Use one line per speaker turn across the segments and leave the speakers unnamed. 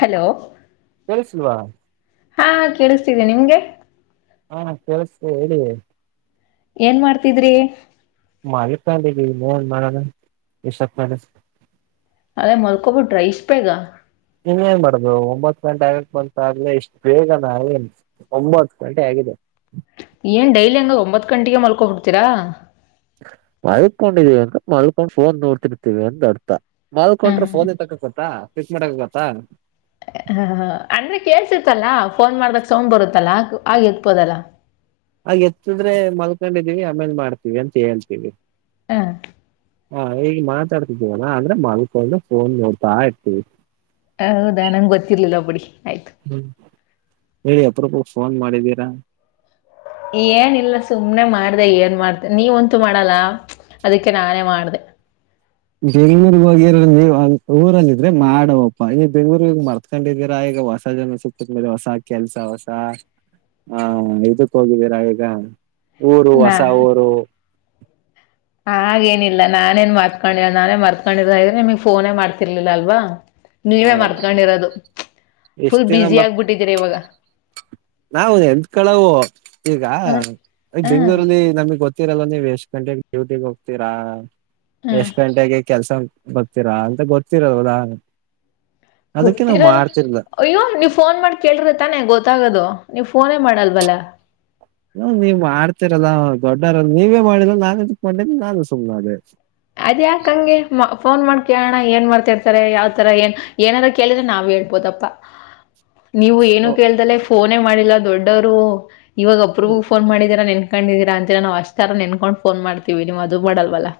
hello
ಕಳ್ಸಲ್ವಾ
ಹಾ ಕೇಳಿಸ್ತಿದೆ ನಿಮ್ಗೆ
ಹಾ ಕೇಳಸ ಹೇಳಿ
ಏನ್ ಮಾಡ್ತಿದ್ರಿ
ಮಾಡ ಪಾಲ ಮಾಡ ರಿಷಬ್ ಪ್ಯಾಲಸ್
ಅೇ ಮರಕೋಪಡ್ರೈಸ್ಪೆಗ
ನೀನ್ ಏನ್ ಮಾಡ್ದು ಒಂಬತ್ ಗಂಟೆ ಆಗಕ್ ಬಂತಾಗ್ಲಲೆ ಇಷ್ಟು ಬೇಗ ನ ಒಂಬತ್ ಗಂಟೆ ಆ ದ
ಏನ್ ಡೈಲಿ ಹಂಗ್ ಒಂಬತ್ ಗಂಟೆಗೆ ಮಲ್ಕೋ ಹಿಡ್ತೀರಾ
ಮಲ್ಕೊಂಡಿದೀವಿ ಅಂತ ಮಲ್ಕೊಂಡು ಫೋನ್ ನೋಡ್ತಿರ್ತೀವಿ ಅಂದ ಅರ್ಥ ಮಲ್ಕಂ್ರ
ಹ್ಮ್
ಫೋನ್ ಇ ತಕ ಗೊತ್ತಾ ಪಿಕ್ ಮಾಡಕ ಗೊತ್ತಾ
ಹ ಹಾ ಅಂದ್ರೆ ಕೇಳ್ಸಿತ್ತಲ್ಲಾ ಫೋನ್ ಮಾಡ್ದಾಗ ಸೌ್ ಬರುತ್ತಲ್ಲ ಆಗ ಎತ್ಪೋದಲ್ಲ
ಆ ಎತ್ತಿದ್ರೆ ಮಲ್ಕೊಂಡಿದಿವವಿ ಆಮೇಲ್ ಮಾಡ್ತೀವಿ ಅಂತ ಹೇಳ್ತೀವಿ
ಹ
ಹಾ ಈಗ ಮಾತಾಡ್ತಿದ್ದೇವಣ ಅ್ರೆ ಮಲ್ಕೊಂಡು ಫೋನ್ ನೋಡ್ತಾ ಇರ್ತೀವಿ
ಹೌದಾ ನಂಂಗಗೆ ಗೊತ್ತಿರ್ಲಿಲ್ಲ ಬಿುಡಿ
ಹ್ಮ್ ಹೇಳಿ ಅಪ್ರಪ ಫೋನ್ ಮಾಡಿದ್ದೀರಾ
ಏನ್ ಇಿಲ್ಲ ಸುಮ್ನೆ ಮಾಡ್ದ ಏನ್ ಮಾಡ್್ದ ನೀವಂತೂ ಮಾಡ ಮಾಡಲ್ಲಾ ಅದಕ್ಕೆ ನಾನೇ ಮಾಡಿದೆ
ಬೆಂಗ್ಳೂರ್ ಹೋಗಿರ ನೀವ ಊರಂದಿದ್ರೆ ಮಾಡವಪ್ಪಾ ನೀ ಬೆಂಗ್ಳೂರ್ ಹೋಗ ಮರ್ತ್ಕೊಂಡಿದೀರಾ ಈಗ ಹೊಸ ಜನ ಸಿಗ್ತದ ಮೇಲೆ ಹೊಸ ಕೆಲ್ಸ ಹೊಸ ಹಾ ಇದಕ್ ಹೋಗಿದ್ದೀರಾ ಈಗ ಊರು ಹೊಸ ಊರು
ಹಾಗೇನಿಲ್ಲಾ ನಾನೇನ್ ಮತ್ಕೊಂಡಿರ ನಾನೇ ಮರ್ತ್ಕೊಂಡಿರ ಹಾಗ್ರೆ ನಿಮಗ್ ಫೋನೇ ಮಾಡ್ತಿರ್ಲಿಲ್ಲ ಅಲ್ವಾ ನೀವೇ
ಹೌದು
ಮರ್ತ್ಕೊಂಡಿರೋದು
ಎಷ್ಟ್
ಫುಲ್ ಬುಸಿ ಆಗ್ಬಿಟ್ಟಿದ್ದೀರಿ ಇವಾಗ
ನಾವವು ಎಂಂತ ಕಳವು ಈಗ
ಹಾ
ಈ
ಹಾ
ಬೆಂಗ್ಗಳೂರಲ್ಲಿ ನಮಗ್ ಗೊತ್ತೀರಲ್ಲ ನೀ್ ಎಷ್ಟ್ ಗಂಟೆಗೆ ಡ್ಯೂಟಿಗ್ ಹೋಗ್ತೀರಾ
ಹಾ
ಎಷ್ಟ್ ಗಂಟೆಗೆ ಕೆಲ್ಸ ಬರ್ತೀರಾ ಅಂತ ಗೊತ್ತಿರದು ಉದಾಹ
ಗೊತ್ತಿರಲ್ಲ ಅಯ್ಯೋ ನೀವ್ ಫೋನ್ ಮಾಡಿ ಕೇಳ್ರಿ ತಾನೆ ಗೊತ್ತಾಗೋದು ನೀವು ಫೋನೇ ಮಾಡಲ್ವಲ್ಲ
ಹ ನೀವ್ ಮಾಡ್ತಿರಲ್ಲ ದೊಡ್ಡರಲ್ಲ ನೀವೇ ಮಾಡಿದ ನಾನು ಚಿಕ್ ಮಾಡಿದ ನಾನು ಸುಮ್ನೆ ಅದೇ
ಅದ್ಯಾಕಂಗೆ ಫೋನ್ ಮಾಡ್ ಕೇಳೋಣ ಏನ್ ಮಾಡ್ತಾ ಇರ್ತಾರೆ ಯಾವ್ತರ ಏನ್ ಏನಾದ್ ಕೇಳಿದ್ರೆ ನಾವ್ ಹೇಳ್ಬೋದಪ್ಪಾ ನೀವು ಏನು
ಓ
ಕೇಳ್ದಲ್ಲೆ ಫೋನೇ ಮಾಡಿಲ್ಲ ದೊಡ್ಡವರು ಇವಾಗ ಒಬ್ರಗೂ ಫೋನ್ ಮಾಡಿದೀರಾ ನೆನ್ ಕೊಂಡಿದೀರ ಅಂತ ನಾ್ ಅ್ ತರ ನೆನ್ಕೊಂಡು ಫೋನ್ ಮಾಡ್ತೀವಿ ನೀವು್ ಅದು ಮಾಡಲ್ವಲ್ಲ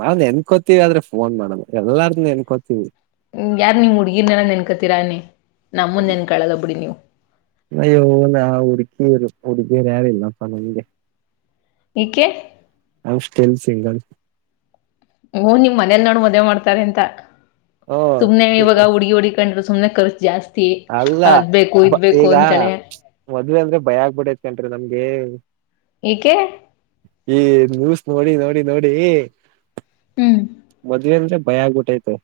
ನಾವ್ ನೆನ್ಕೋತಿೀವಿ ಆದ್ರೆ ಫೋನ್ ಮಾಡೋದು ಎಲ್ಲಾರ್ದ ನೆನ್ಕೋತಿೀವಿ
ಯಾರು ನೀವು ಹುಡ್ಗಿರ್ನಲ್ಲ ನೆನ್ಕತ್ತೀರಾನೆ ನಮ್ಮಂದ ನೆನ್ಕಳಲ್ಲ ಬಿಡಿ ನೀವು
ನಯ್ಯೋ ನ ಹುಡುಕಿಯರು ಹುಡುಗಿರು ಯಾರಿಲ್ಲ ಸ ನಂಗೆ
ಈಕ್ಕೆ
ಅ ಸ್ಟಿಲ್ ಸಿಂಗಲ್
ಓ್ಮ್ ಮನೇಲ್ ನೋಡ್ ಮದ್ ಮಾಡ್ತಾರೆ ಅಂತ
ಓ
ಸುಮ್ನೆ ಇವಾಗ ಹುಡುಗಿ ಹುಡಕಂಡ್ ತೊಮ್ಮನೆ ಕರ್ಜ ಜಾಸ್ತಿ
ಅಲ್ಲ
ಅದ್ ಬೇಕು ಇದ್ ಬೇಕು
ಈಗ
ಅಂತಳೆ
ಮದ್ವೆ ಅಂದ್ರೆ ಭಯ ಆಗ್ಬಿಡೇತ್ ಕಂ್ರಿ ನಮ್ಗೆ ಏ
ಈಏಕ್ಕೆ
ನ್ಯೂಸ್ ನೋಡಿ ನೋಡಿ ನೋಡಿ
ಹ್ಮ್
ಮದ್ ಭಯ ಆಗ್ಬಿಟ್ಟೈತೆ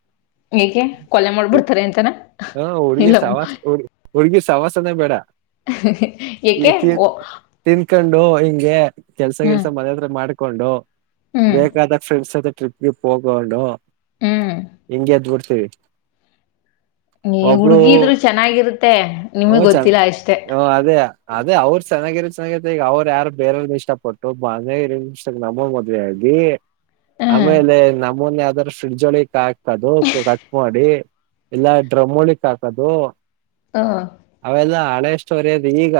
ಹಗೆ ಕೊಲೆ ಮಾಡ್ಬಿಡ್ತಾರೆ ಎಂತಾನ
ಹ
ಇಲ್ಲ
ಹುಡ್ಗಿರ್ ಸವಾಸ ಹುರ್ಗಿ ಸವಾಸನೇ ಬೇಡ
ಹ
ಈ ತಿ ತಿನ್ಕೊಂಡು ಹಿಂಗೆ ಕೆಲ್ಸ
ಹ್ಮ್
ಕೆಲ್ಸ ಮದತ್ರ ಮಾಡ್ ಹಕೊಂಡು
ಹ್ಮ್
ಬೇಕಾದ ಫ್ರೆಂಡ್ಸ್ ಜತೆ ಟ್ರಿಪ್ಗೆ ಗ್ರಿಪ್ ಹಗೊಂಡು
ಹ್ಮ್
ಹೆಂಗೆ ಆತ್ ಬಿಡ್ತೀವಿ
ನೀ ಹುಡ್ಗಿದ್ರು ಚೆನ್ನಾಗಿರುತ್ತೆ ನಿಮ್ಗೆ
ಅವ ಚ
ಗೊತ್ತಿಲ್ಲ ಅಷ್ಟೇ
ಚೆನ್ನಾಗಿರಿ ಚೆನ್ನಾಗ ಈಗ ಅವ್ರು ಯಾರು ಬೇರೆರ್ ಇಷ್ಟಪಟ್ಟು ಬನಗರಿ ಇಷ್ಟ ನಮ್ಮ ಮದ್ವೆ ಆಗಿ
ಹ್ಮ್
ಆಮೇಲೆ ನಮ್ಮನ್ ಯಾವ್ದಾರ ಫ್ರಿಡ್ಜ್ ಒಳಿಕ್ ಹಾಕದು ಕಟ್ ಮಾಡಿ ಎಲ್ಲಾ ಡ್ರಮಳಿಕ್ ಹಾಕದು
ಹ
ಅವೆಲ್ಲ ಹಳೆಷ್ಟುವರಿಯೋದು ಈಗ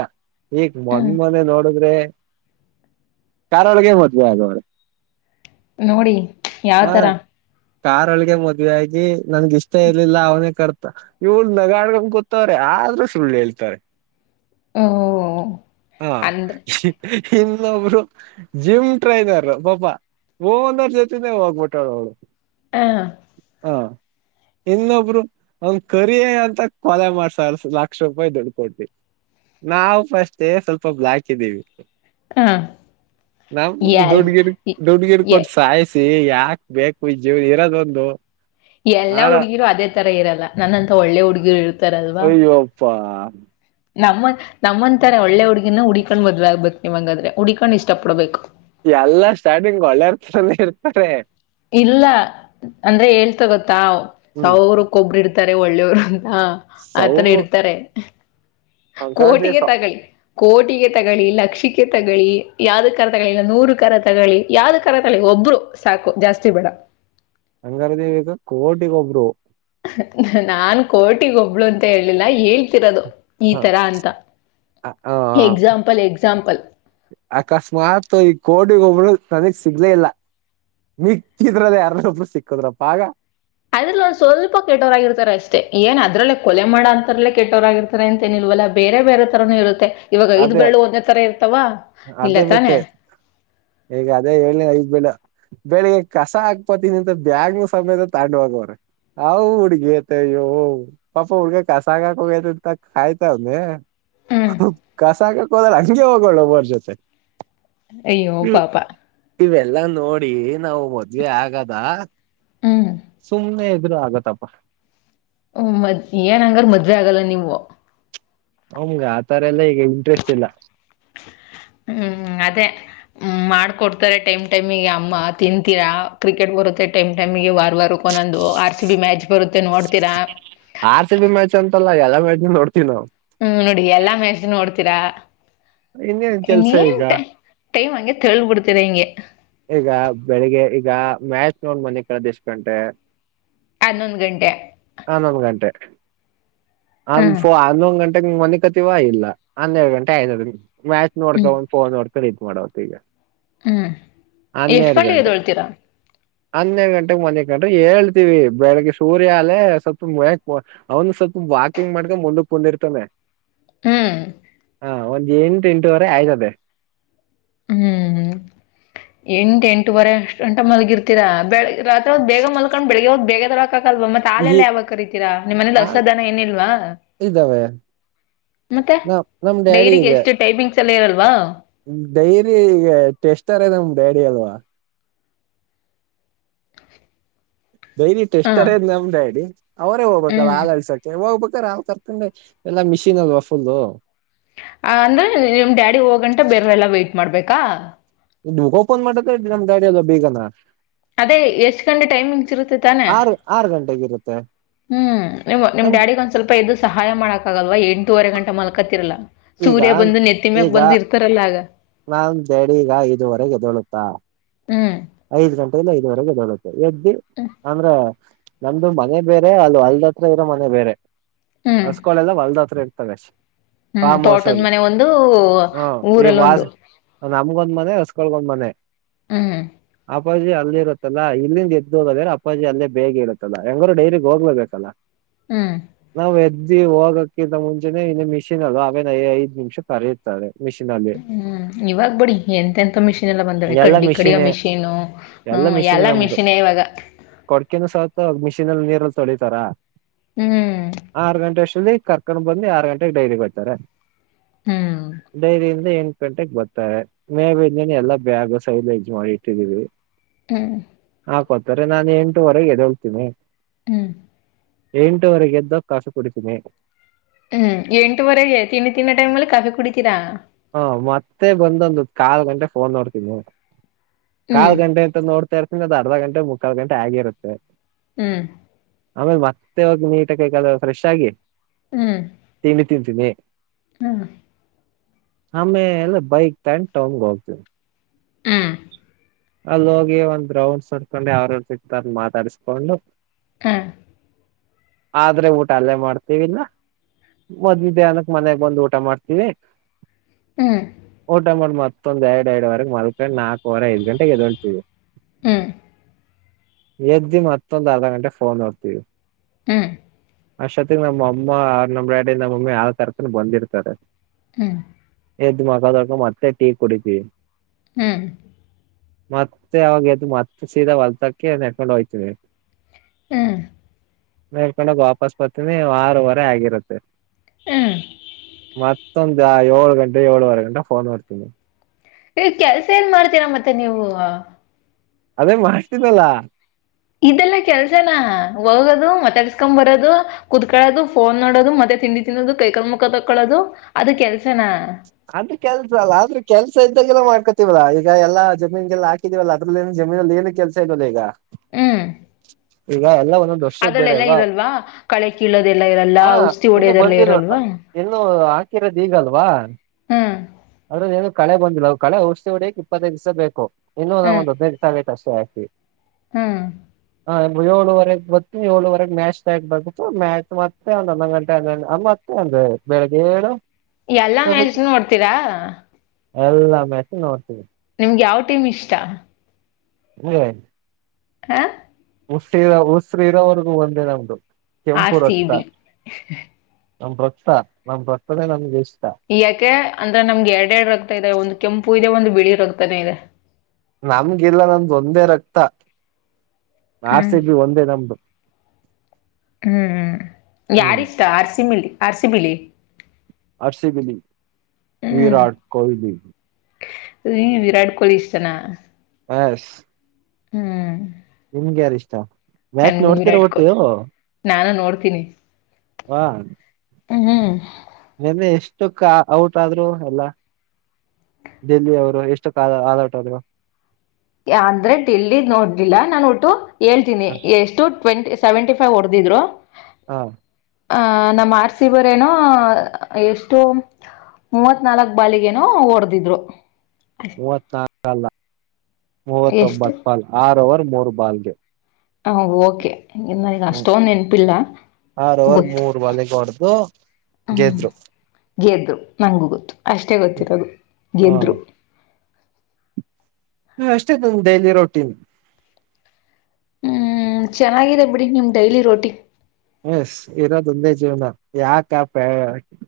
ಈಗ
ಹ್ಮ್
ಮೊಂದ ಮೊನೆ ನೋಡಿದ್ರೆ ಕಾರಳ ಕೆಮತ ಆಗ
ನೋಡಿ ಯಾವತರ
ಕಾರೋಳ್ಗೆ ಮದ್ವೆ ಆಗಿ ನನ್ಗ ಇಷ್ಟ ಇರ್ಲಿಲ್ಲ ಅವನೇ ಕರ್ತ ಇವ ನ ಗೊತ್ತವ್ರೆ ಆದ್ರೂ ಸುಳ್ಳ ಹೇಳ್ತಾರೆ
ಹ್ಮ
ಹಾ
ಅಂದ್ರೆ
ಇನ್ನೊಬ್ರು ಜಿಮ್ ಟ್ರೈನರ್ ಪಾಪ ವೋ ಅಂದರ್ ಜತಿ ನ ವಾಗಬಟಾಳು
ಹಾ
ಹಾ ಇನ್ನೊಬ್ರು ಅವನ್ ಕರಿ ಅಂತ ಕೊಲೆ ಮಾಡ್ಸರ್ ಲಕ್ಷ ರೂಪಾಯಿ ದುಡ್ಡು ಕೊಡ್ತಿ ನಾವವು ಪಷ್ಟೇ ಸ್ವಲ್ಪೊ ಬಲ ಹಾಕಿದ್ದೀವಿ
ಹ
ನವು
ಎಲ್
ದೌಡಗರಿ ದೌಡಗಿರಿ
ಎ
ಕೊಡ್ಸಾಯ ಯಾಕ್ ಬೇಕು ಜೀವ ಇರೋದೊಂದು
ಎಲ್ಲಾ
ಆರ
ಹುಡುಗಿರು ಅದೇ ತರ ಇರಲ್ಲ ನನ್ನಂತ ಒಳ್ಳೆ ಹುಡುಗಿರು ಇ
ಅಯ್ಯೋಪ್ಪಾ
ನಮ್ಮನ್ ನಮ್ಮಂಂತರ ಒಳ್ಳೆ ಹುಡ್ಗಿನನ ಹುಡಕೊಂಡ್ ಮದಗಗ್ಬತ್ ನೀವ್ಂಗಾದ್ರೆ ಹುಡ್ಕೊಂಡ್ ಇಷ್ಟ ಪಡ್ಬೇಕು
ಎಲ್ಲ ಸ್ಟಾರ್ಟಿಂಗ್ ಒಳ್ಳೆರ್ತರನ ಇರ್ತಾರೆ
ಇಲ್ಲ ಅಂದ್ರೆ ಹೇಳ್ತಗೊತ್ತಾವ
ಹ್ಮ್
ಸಾವ್ರಕ್ಕೊಬ್ರ ಇಡ್ತಾರೆ ಒಳ್ಳೆವ್ರು ಅಂತ ಹಾ ಆತನ
ಸೌರು
ಇಡ್ತಾರೆ ಕೋಟಿಗೆ
ಅಂಗಾರದೇವ
ತಗೊಳ್ಳಿ ಕೋಟಿಗೆ ತಗೊಳ್ಳಿ ಲಕ್ಷಕ್ಕೆ ತಗಳಿ ಯಾವ್ದ ಕರ ತಗಳಿಲ್ಲ ನೂರು ಕರ ತಗೊಳ್ಳಿ ಯಾವ್ದ ಕರ ತಗಳಿ ಒಬ್ರು ಸಾಕು ಜಾಸ್ತಿ ಬೇಡ
ಅಂಗಾರ ದೇವಿಗ ಕೋಟಿಗೊ ಒಬ್ರು
ನಾನ್ ಕೋಟಿಗ ಒಬ್ಳು ಅಂತ ಹೇಳೇಳ್ಲಿಲ್ಲ ಹೇಳ್ತಿರೋದು ಈ
ಹ
ತರ ಅಂತ
ಆ
ಎಕ್ಸಾಂಪಲ್ ಎಕ್ಸಾಂಪಲ್
ಅಕಸ್ಮಾತ್ ಈ ಕೋಡಿಗ ಒಬರು ನದಗ್ ಸಿಗ್ಲೇ ಇಲ್ಲ ನಿಕ್ತಿದ್ರಲ್ಲ ಎರಪ ಸಿಕ್ಕುದ್ರಪ್ಪ ಆಗ
ಅದ್ರಲ್ಲ ಒಂದ್ ಸ್ವಲ್ಪ ಕೆಟ್ಟೋರಾಗಿರ್ತಾರೆ ಅಷ್ಟೇ ಏನ್ ಅದ್ರಲ್ಲೇ ಕೊಲೆ ಮಾಡೋ ಅಂತರಲ್ಲೇ ಕೆಟ್ಟೋರಾಗಿರ್ತಾರ ಅಂತೇನಿಲ್ಲ ಇಲ್ಲ ಬೇರೆ ಬೇರೆ ತರಾನೂ ಇರುತ್ತೆ ಇವಾಗ ಇದು
ಅದೇ
ಬೆಳ್ಳು ಒಂದೇ ತರ ಇರ್ತಾವ ಇಲ್ಲ ತಾನೆ
ಹೇಗ ಅದೇ ಹೇಳಿ ಐಗ್ ಬೇಡ ಬೆಳಿಗ್ಗೆ ಕಸ ಹಾಕ್ಪತನಿ ಅಂತ ಬ್ಯಾಗ್ನ ಸಮೇತ ತಾಂಡು ಹೋಗವರ ಹ ಹುಡ್ಗಿ ತೆ ಅಯ್ಯೋ ಪಾಪ ಹುಡ್ಗಿ ಕಸಾಗಾಕ ಹೋಗತಿ ಅಂತ ಕಾಯ್ತವನನೆ
ಹ್ಮ್
ಕಸಕಕ್ ಹೋದ್ರ ಹಂಗೆ ಹೋಗೋ ಒಬ್ಬರ್ ಜೊತೆ
ಅಯ್ಯೋ
ಹ್ಮ್
ಪಾಪ
ಇವೆಲ್ಲಾ ನೋಡಿ ನಾವು ಮದ್ವೆ ಆಗದ
ಹ್ಮ್
ಸುಮ್ನೆ ಇದರು ಆಗತ್ತಪ್ಪ
ಹ್ಮ ಮದ್ ಏನ್ ಹಂಗಾರ ಮದ್ವೆ ಆಗಲ್ಲ ನೀವು
ಅವಮಗ ಆ ತರ ಎಲ್ಲಾ ಈಗ ಇಂಟ್ರೆಸ್ಟ್ ಇಲ್ಲ
ಹ್ಮ್ ಅದೇ ಹ್ಮ ಮಾಡ್ಕೊಡ್ತಾರೆ ಟೈಮ್ ಟೈಮಿಗೆ ಅಮ್ಮ ತಿಂತೀರಾ ಕ್ರಿಕೆಟ್ ಬರುತ್ತೆ ಟೈಮ್ ಟೈಮ್ಗೆ ವಾರ ವಾರಕ್ಕೊಂದು ಆರ್ ಸಿ ಬಿ ಮ್ಯಾಚ್ ಬರುತ್ತೆ ನೋಡ್ತೀರಾ
ಆರ್ ಸಿ ಬಿ ಮ್ಯಾಚ್ ಅಂತಲ್ಲ ಎಲ್ಲ ಮ್ಯಾಚ್ ನೋಡ್ತೀವಿ ನಾವು
ಹ್ಮ್ ನೋಡಿ ಎಲ್ಲಾ ಮೆಸನ್ ನೋಡ್ತೀರಾ
ಇನ್ನೇನ್ ಕೆಲ್ಸ ಈಗ
ಟೈಮ ಹಂಗೆ ತೆಳಿ ಕೊಡ್ತೀರಾಿಂಗೆ
ಈಗ ಬೆಳಿಗ್ಗೆ ಈಗ ಮ್ಯಾಚ್ ನೋಡ್ ಮಲ್ಕಾಲಾದು ಎಷ್ಟು ಗಂಟೆ
ಹನ್ನೊಂದು ಗಂಟೆ
ಹನ್ನೊಂದು್ಗಂಟೆ
ಹ್ಮ್
ಹನ್ನೊಂದುಗಂಟೆ ಮಲ್ಕೋತಿವಾ ಇಲ್ಲ ಹನ್ನೆರಡು ಗಂಟೆ ಆ ಮ್ಯಾಚ್ ನೋಡ್ಕ
ಹ್ಮ್
ಒ್ ೋ ನೋಡ್ ಖರೀದ ಮಾಡವತ್ತು ಈಗ
ಹ್ಮ್ ಎಷ್ಟ್
ಹನ್ನೆರಡು
ಗಂಟೆಗೆ
ಗಂಟೆ
ಎದ್ದೊಳ್ತೀರಾ
ಹನ್ನ ಗಂಟೆಗೆ ಮನೆ ಗಂಟ್ರೆ ಹೇಳ್ತೀವಿ ಬೆಳಿಗ್ಗೆ ಸೂರ್ಯ ಅಲೆ ಸ್ವಲ್ಪ ಮ ಅವ್ನು ಸ್ವಲ್ಪ ಬಾ ಚಕ್ಕಿಂಗ್ ಮಾಡ್ದ ಮುಂದಕ್ ಕುಂದಿರ್ತಾನೆ
ಹೂ
ಹಾ ಒಂದ್ ಎಂಟು ಎಂಟುವರೆ ಆಯ್ತದೆೇ
ಹೂ ಎಂಟ ಎಂಟುವರೆ ಅಷ್ಟ್ ಗಂಟ ಮಲಗಿರ್ತೀರಾ ಬೆಳಗ್ಗೆ ರಾತ್ರಿ ಬೇಗ ಮಲ್ಕೊಂಡ್ ಬೆಳಗ್ಗೆೋಗ ಬೇಗದರ ಹಕಲ್ವಾ ಮತ್ತತ್
ಈ
ಆಾಲೆಲ್ಲ ಯಾವಾಗ ಕರೀತೀರಾ ನಿಮ್ಮ್ನ
ಆ
ದಸಧನ ಏನಿಲ್ವಾ
ಇದ್ದಾವೆ
ಮತ್ತೆ
ನ ನಮ್ ಡ್ಯಾಡಿ
ಡೈರಿಗೆ
ಇದೆ
ಎಷ್ಟು ಟೈಪಿಂಗ್ಸ್ ಎಲ್ಲ ಇರಲ್ವಾ
ಡೈರಿ ಈಗ ಟೆಷ್ಟರ್ ನಮ ಡ್ಯಾಡಿ ಅಲ್ವಾ ದಯರಿಟ್ಟು
ಹ
ಎಷ್ಟರದ್ ನಮ್ ಡ್ಯಾಡಿ ಅವರೇ ಹೋಗ್ಬೇಕಲ್ಲ
ಹ್ಮ್
ಹಾಲ್ ಹಕ್ಸಕೆ ಹೋಗ್ಬೇಕು ತರ್ಕೊಂಡಿ ಎಲ್ಲಾ ಮಿಷಿನ್ ಅಲ್ವಾ ಫುಲ್
ಅಂದ್ರೆ ನಿಮ್ ಡ್ಯಾಡಿ ಹೋಗಂಟ ಬೇರೆಲ್ಲಾ ವೈಟ್ ಮಾಡ್ಬೇಕಾ
ಓಪನ್ ಮಾಡದ ನಮ್ ಗಾಡಿ ಎಲ್ಲ ಬೇಗನ
ಅದೇ ಎಷ್ಟ್ ಗಂಟೆ ಟೈಮಿಂಗ್ಸ್ ಇರುತ್ತೆ ತಾನೇ
ಆರ್ ಆರ್ ಗಂಟೆಗಿರುತ್ತೆ
ಹೂ ನಿ್ ನಿಮ್
ನಮ್
ಡ್ಯಾಡಿಗ ಒಂದ್ವಲ್ಪ ಎದು್ ಸಹಾಯ ಮಾಡಕ್ ಆಗಲ್ವಾ ಎಂಟೂವರೆ ಗಂಟೆ ಮಲ್ಕತಿರ್ಲ್ಲಾ
ಈಗ
ಸೂರ್ಯ ಬಂದು ನೆತ್ತಿಮ್ಯಕ್ ಬಂದ ಇರ್ತಾರಲ್ಲ ಆಗ
ನಾಂತಡಿ ಈಗ ಇದುವರೆಗೆದೊಳುತ್ತ
ಹ್ಮ್
ಐದ್ ಗಂಟಿಂದ ಐದವರೆಗೆ ಬರುತ್ತೆ ಎದ್ದಿ ಅಂದ್ರೆ ನಮ್ದು ಮನೆ ಬೇರೆ ಅದು ಹೊಲ್ದತ್ರ ಇರೋ ಮನೆ ಬೇರೆ
ಹ್ಮ್
ಅರ್ಸ್ಕಳೆಲ್ಲ ಹೊಲ್ದ ಹತ್ರ ಇರ್
ಹ್ಮ್ ತೋಟದ
ಫಾಮ್ಸದು
ಮನೆ ಒಂದು
ಹ ಈ ವಾಸ
ಊರಲ್ಲೊಂದು
ನಮಗೊಂದ್ ಮನೆ ಹೊಸ್ಕೊಳ್ಬಂದ್ ಮನೆ
ಹೂ
ಅಪ್ಪಾಜಿ ಅಲ್ಲಿ ಇರುತ್ತಲ್ಲಾ ಇಲ್ಲಿಂದ ಎದ್ದು ಹೋಗೋದ್ರೆ ಅಪ್ಪಾಜಿ ಅಲ್ಲೇ ಬೇಗ ಇರುತ್ತಲ್ಲ ಹೆಂಗಾರರು ಡೈಗ್ ಹೋಗ್ಲೇಬೇಕಲ್ಲ
ಹ್ಮ್
ನಾವು ಎದ್ದು ಸ್ದಿ ಹೋಗಕ್ಕಿಂತ ಮುಂಚೆನೆ ಇನ್ನು ಮಿಷಿನ್ ಅಲ್ಲಿ ಅವೇ ಐದ್ ನಿಮಿಷ ಕರೆಯುತ್ತಾರೆ ಮಿಷಿನ್ ಅಲ್ಲಿ
ಹೂ ಇವಾಗ್ ಬಡಿ ಎಂತೆ ಎಂತ ಮಿಷಿನ್ ಎಲ್ಲಾ ಬಂದಳ
ಎಲ್ಲಾ
ಕಡ್ಡಿ ಕಡಿಯ
ಮಿಷಿನೇ
ಮಿಷಿನ್ ಹೂ
ಎಲ್ಲಾ ಮಿಷಿನೇ
ಎಲ್ಲ
ನಮ್ದು
ಮಿಷನ್ ಇವಾಗ
ಚ ನೀರಲ್ಲಿ ತೊಳಿತಾರ
ಹ್ಮ್
ಆರು ಗಂಟೆ ಕರ್ಕೊಂಡ ಬಂದು ಆರು ಗಂಟೆಗೆ ಡೈರಿ ಕೊತಾರೆ
ಹ್ಮ್
ಡೈರಿ ಎಏನ್ ಗಂಟೆಗೆ ಬರ್ತಾರೆ ಮೇವ ಎಲ್ಲಾ ಬ್ಯಾಗ್ ಸೈಲೇಜ್ ಮಾಡಿ ಇಟ್ಟಿದೀವಿ
ಹಾ
ಇಪ್ಪತ್ತರೆ ನಾನು ಎಂಟೂುವರೆಗೆದ ಹೋಗಳ್ತೀನಿ
ಹೂ
ಎಂಟುವರೆಗೆದ್ದೋ ಕಾಫಿ ಕುಡಿತೀನಿ
ಹೂ ಎಂಟವರೆಗೆ ತಿನ್ನಿ ತಿನ್ನೋ ಟೈಮ್ಲ್ಲಿ ಕಾಫಿ ಕುಡಿತೀರಾ
ಹಾ ಮತ್ತೆ ಬಂದೊಂದು ಕಾಲು ಗಂಟೆ ಫೋನ್ ನೋಡ್ತೀನಿ
ಹ್ಮ್
ಕಾಲ್ ಗಂಟೆ ಅಂತ ನೋಡ್ತಾ ಇರ್ತೀನಿ ಅದು ಅರ್ಧ ಗಂಟೆ ಮುಕ್ಕಾಲ್ ಗಂಟೆ ಆಗಿರುತ್ತೆ
ಹೂ
ಆಮೇಲೆ ಮತ್ತೆ ಹೋಗಿ ನೀಟಕಲ್ ಫ್ರೆಶ್ ಆಗಿ
ಹೂ
ಿದ್ದೀನಿ
ಹಾ
ಆಮೇಲೆ ಬೈಕ್ ತಗೊಂಡು ಟೋಲ್ ಗೆ ಹೋಗ್ತೀನಿ
ಹೂ
ಅಲ್ಲಿ ಹೋಗಿ ಒಂದ್ ದ್ರೌಂಡ್ ಸಡ್ಕೊಂಡು ಯ್ರ ಸಿಗ್ತಾರ ಮಾತಾಡಿಸಕೊಂಡು
ಹಾ
ಆದ್ರೆ ಊಟ ಅಲ್ಲೇ ಮಾಡ್ತೀವಿಲ್ಲ ಮದ್ವಿಧ್ಯಾಹ್ನಕ್ ಮನ್ಯಾಗ ಬಂದು ಊಟ ಮಾಡ್ತೀವಿ ಊಟ ಮಾಡ್ ಮತ್ತೊಂದ್ ಎರಡ್ರಡ್ ವರೆಗೆ ಮಲ್ಕಂಡ್ ನಾಕಕ್ವರೆ ಐ್ ಗಂ ಹೇಗೆ ದೊಡ್ತೀವಿ ಎ್ದಮತ್ತ ಆಧಾ ಟೆ ಫೋನ್ ಹತ
ಹ್ಮ್
ಅಷ್ಟೊತ್ತಿಗೆ ನಮ್ಮ ಅಮ್ಮ ನಮ್ ಡ್ಯಾಡಿ ನಮ್ಮಮ್ಮಿ ಯಾವ ತರಕನ ಬಂದಿರ್ತಾರೆ
ಹ್ಮ
ಎದು ಮಾಡಕ್ಕದಕ್ಕ ಮತ್ತೆ ಟೀ ಕುಡತ
ಹ್ಮ್
ಮತ್ತೆ ಅವಾಗ ಎದ್ದು ಮತ್ತೆ ಸೀದಾ ಹೊಲ್ತಕ್ಕೆ ನೆಡ್ಕೊಂಡ ಹೋಗ್ತೀವಿ
ಹ್ಮ
ಮೇಲ್ಕೊಂಡೋಗ ವಾಪಸ್ ಬರ್ತೀನಿ ಆರವರೆ ಆಗಿರುತ್ತೆ ಮತ್ತೊಂದು ಏಳು ಗಂಟೆ ಏಳುವರೆ ಗಂಟೆ ಫೋನ್ ನೋಡ್ತೀನಿ
ನೀವ್ ಕೆಲ್ಸ ಏನ್ ಮಾಡ್ತೀರಾ ಮತ್ತೆ ನೀವು
ಅದೇ ಮಾಡ್ತಿನಲ್ಲ
ಇದೆಲ್ಲ ಕೆಲ್ಸನಾ ಹೋಗೋದು ಮಾತಾಡ್ಸ್ಕೊಂಡು ಬರೋದು ಕೂತ್ಕೊಳ್ಳೋದು ಫೋನ್ ನೋಡೋದು ಮತ್ತೆ ತಿಂಡಿ ತಿನ್ನೋದು ಕೈ ಕಾಲು ಮುಖ ತಕ್ಕೊಳೋದು ಅದ ಕೆಲ್ಸನಾ
ಆದ್ರೆ ಕೆಲ್ಸ ಅಲ್ಲ ಆದ್ರೂ ಕೆಲ್ಸ ಇದ್ದಾಗೆಲ್ಲ ಮಾಡ್ಕೊತಿವಲ್ಲ ಈಗ ಎಲ್ಲಾ ಜಮೀನ್ಗೆಲ್ಲ ಹಾಕಿದಿವವಲ್ಲ ಅದ್ರಲ್ಲ ಏ ಜಮೀನ್ ಅಲ್ಲಿ ಏನ್ ಕೆಲಸ ಇಲ್ವಲ್ಲ ಈಗ
ಹ್ಮ
ಈಗ ಎಲ್ಲ ಇನ್ನೊಂದು ವರ್ಷದ ಬೇಡ ಅಲ್ಲವಾ
ಕಳೆ ಕೀಳೋದೆಲ್ಲ ಇರಲ್ಲ
ಹ
ಔಷಧಿ
ಇನ್ನು
ಹೊಡೆಯೋದೆಲ್ಲ
ಬಂದಿಲ್ಲ
ಇರಲ್ವಾ
ಇನ್ನು ಆ ಹಾಕಿರೋದು ಈಗಲ್ವಾ
ಹ್ಮ್ಮ್
ನು ಕಳೆ ಬಂದಿಲ್ಲ ಅವುಳ ಔಷಿ ಹೊಡಕ್ಕೆ ಇಪ್ಪತ್ತದು ದಿವಸ ಬೇಕು ಇನ್ನು ನ
ಹ್ಮ್
ಒಂದು ಹದಿನೈದು ದಿಸಾ ಆಗೈತಿ ಚಸ ಆಿ [inaudible]
ಹ್ಮ್
ಹ ಏಳುವರೆಗೆ ಬರ್ತೀನಿ ಏಳುವರೆಗೆ ಮ್ಯಾಚ್ ಸ್ಟಾರ್ಟ್ ಆಗಬೇಕು ಮ್ಯಾಚ್ ಮತ್ತೆ ಒಂದೊ ಹನ್ನೊಂದು ಗಂಟೆ ಮತ್ತೆ ಅಂದ್ರೆ ಬೆಳಿಗ್ಗೆ ಏಳು
ಎಲ್ಲಾ ಮ್ಯಾಚ್ ನೂ ನೋಡ್ತೀರಾ
ಎಲ್ಲಾ ಮ್ಯಾಚ್ ನೋಡ್ತೀವಿ
ಯಾವ್ ಟೀಮ್ ಇಷ್ಟ
ಹ್ಮ್ [inaudible]
ಹ
ಉಸ್ರಿರ ಉಸ್ರರಿರೋವರೆಗೂ ಒಂದೇ ನಮ್ದು
ಆರ್
ಕೆಂಪು
ಸಿ
ರಕ್ತ
ಬಿ
ನಮ್ ರಕ್ತ ನಮ್ ರಕ್ತಧೆ ನಮಗೆ ಎಷ್ಟ
ಈ ಯಾಕೆ ಅಂದ್ರೆ ನಮ್ಗೆ ಎರಡ್ ಎರಡು ರಕ್ತ ಇದೆ ಒಂದು ಕೆಂಪು ಇದೆ ಒಂದು ಬಿಳಿ ರಕ್ತಾನೇ ಇದೆ
ನಮ್ಗೆಲ್ಲ ನಮ್ದು ಒಂದೇ ರಕ್ತ
ಹ್ಮ್
ಆರ್‌ಸಿಬಿ ಒಂದೇ ನಮ್ದು
ಹ್ಮ್
ಹ್ಮ್
ಯಾರಿಷ್ಟ ಆರ್‌ಸಿಬಿಲಿ ಆರ್‌ಸಿಬಿಲಿ
ಆರ್ಸಿಬಿಲಿ ವರಾಟ್ ಕೊಹ್ಲಿ
ವಿರಾಟ್ ಕೊಹ್ಲಿ ಇಷ್ಟನಾ
ಎಸ್
ಹ್ಮ್
ನಿಮ್ಗೆ ಯಾರ ಇಷ್ಟ ಮ್ಯಾಚ್
ನನ್ಗೂ
ನೋಡ್ತಿರಾ
ವಿರಾಟ್
ಒಟ್ಟು
ಕೊಹ್ಲಿ
ನೀವೂ
ನಾನು ನೋಡ್ತೀನಿ
ವಾ
ಹ್ಮ್ ಹ್ಮ್
ನಿನ್ನೆ ಎಷ್ಟಕ್ಕ ಔಟ್ ಆದ್ರರು ಎಲ್ಲಾ ಡೆಲ್ಲಿ ಅವರು ಎಷ್ಟು ಕಾಲ ಆಲಾಟರು
ಅಂದ್ರೆ ಡೆಲ್ಲಿ ನೋಡ್ಲಿಲ್ಲ ನಾನು ಒಟ್ಟು ಹೇಳ್ತೀನಿ ಎಷ್ಟು ಟ್ವೆಂಟಿ ಸೆವೆಂಟಿ ಹೊಡೆದಿದ್ರು
ಹಾ
ಅಹ ನಮ್ಮ್ ಆರ್ಸಿಬೀರೇನೋ ಎಷ್ಟು ಮೂವತ್ ನಾಲ್ಕ್ ಬಾಲಿಗೇನು ಓಡದಿದ್ರು
ಮೂವತ್ತನಾಲ್ಕಲ್ಲ
ಎಷ್ಟು
ಮೂವತ್ತೊಂಬತ್ ಬಾಲ್ ಆರ್ ಓವರ್ ಮೂರ್ ಬಾಲ್ಗೆ
ಹ ಓಕೆ ನನಗೆ ಅಷ್ಟೊನ್ ನೆನಪಿಲ್ಲ
ಆರ್ ಓವರ್
ಗೊತ್ತು
ಮೂರ್ ಬಾಲಿಗೆ ಹೊಡೆದು ಗೆದ್ರು
ಗೆದ್ರು ನಂಗೂ ಗೊತ್ತು ಅಷ್ಟೇ ಗೊತ್ತಿರೋದು ಗೆದ್ರು
ಹ ಅಷ್ಟೇ ನಮ ಡೈಲಿ ರೊಟೀನ್
ಹ್ಮ್ ಚೆನ್ನಾಗಿದೆ ಬಿಡಿ ನಿಮ್ ಡೈಲಿ ರೋಟಿ
ಹ ಇರೋದೊಂದೇ ಜೀವನ ಯಾಕಾಪ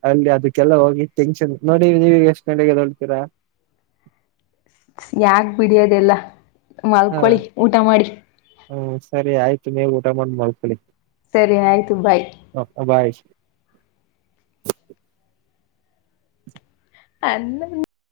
ಅಲ್ಲಿ ಅದಕ್ಕೆಲ್ಲ ಹೋಗಿ ಟೆನ್ಷನ್ ನೋಡಿ ನೀವಗ ಎಷ್ಟು ಕಡೆಿಗೆಗೆದೋಳ್ತೀರಾ
ಯಾಕ್ ಬಿಡಿಯೋದೆಲ್ಲ
ಹ
ಮಲ್ಕೊಳ್ಳಿ ಊಟ ಮಾಡಿ
ಅಷ್ಟ ಮೇ [unintelligible] ಊಟ ಮಾಡ್ ಮಾಡ್ಕೊಳ್ಳಿ
ಸರಿ ಆಯ್ತು ಬಾಯ್
ಬಾಯ್
ಅ [unintelligible]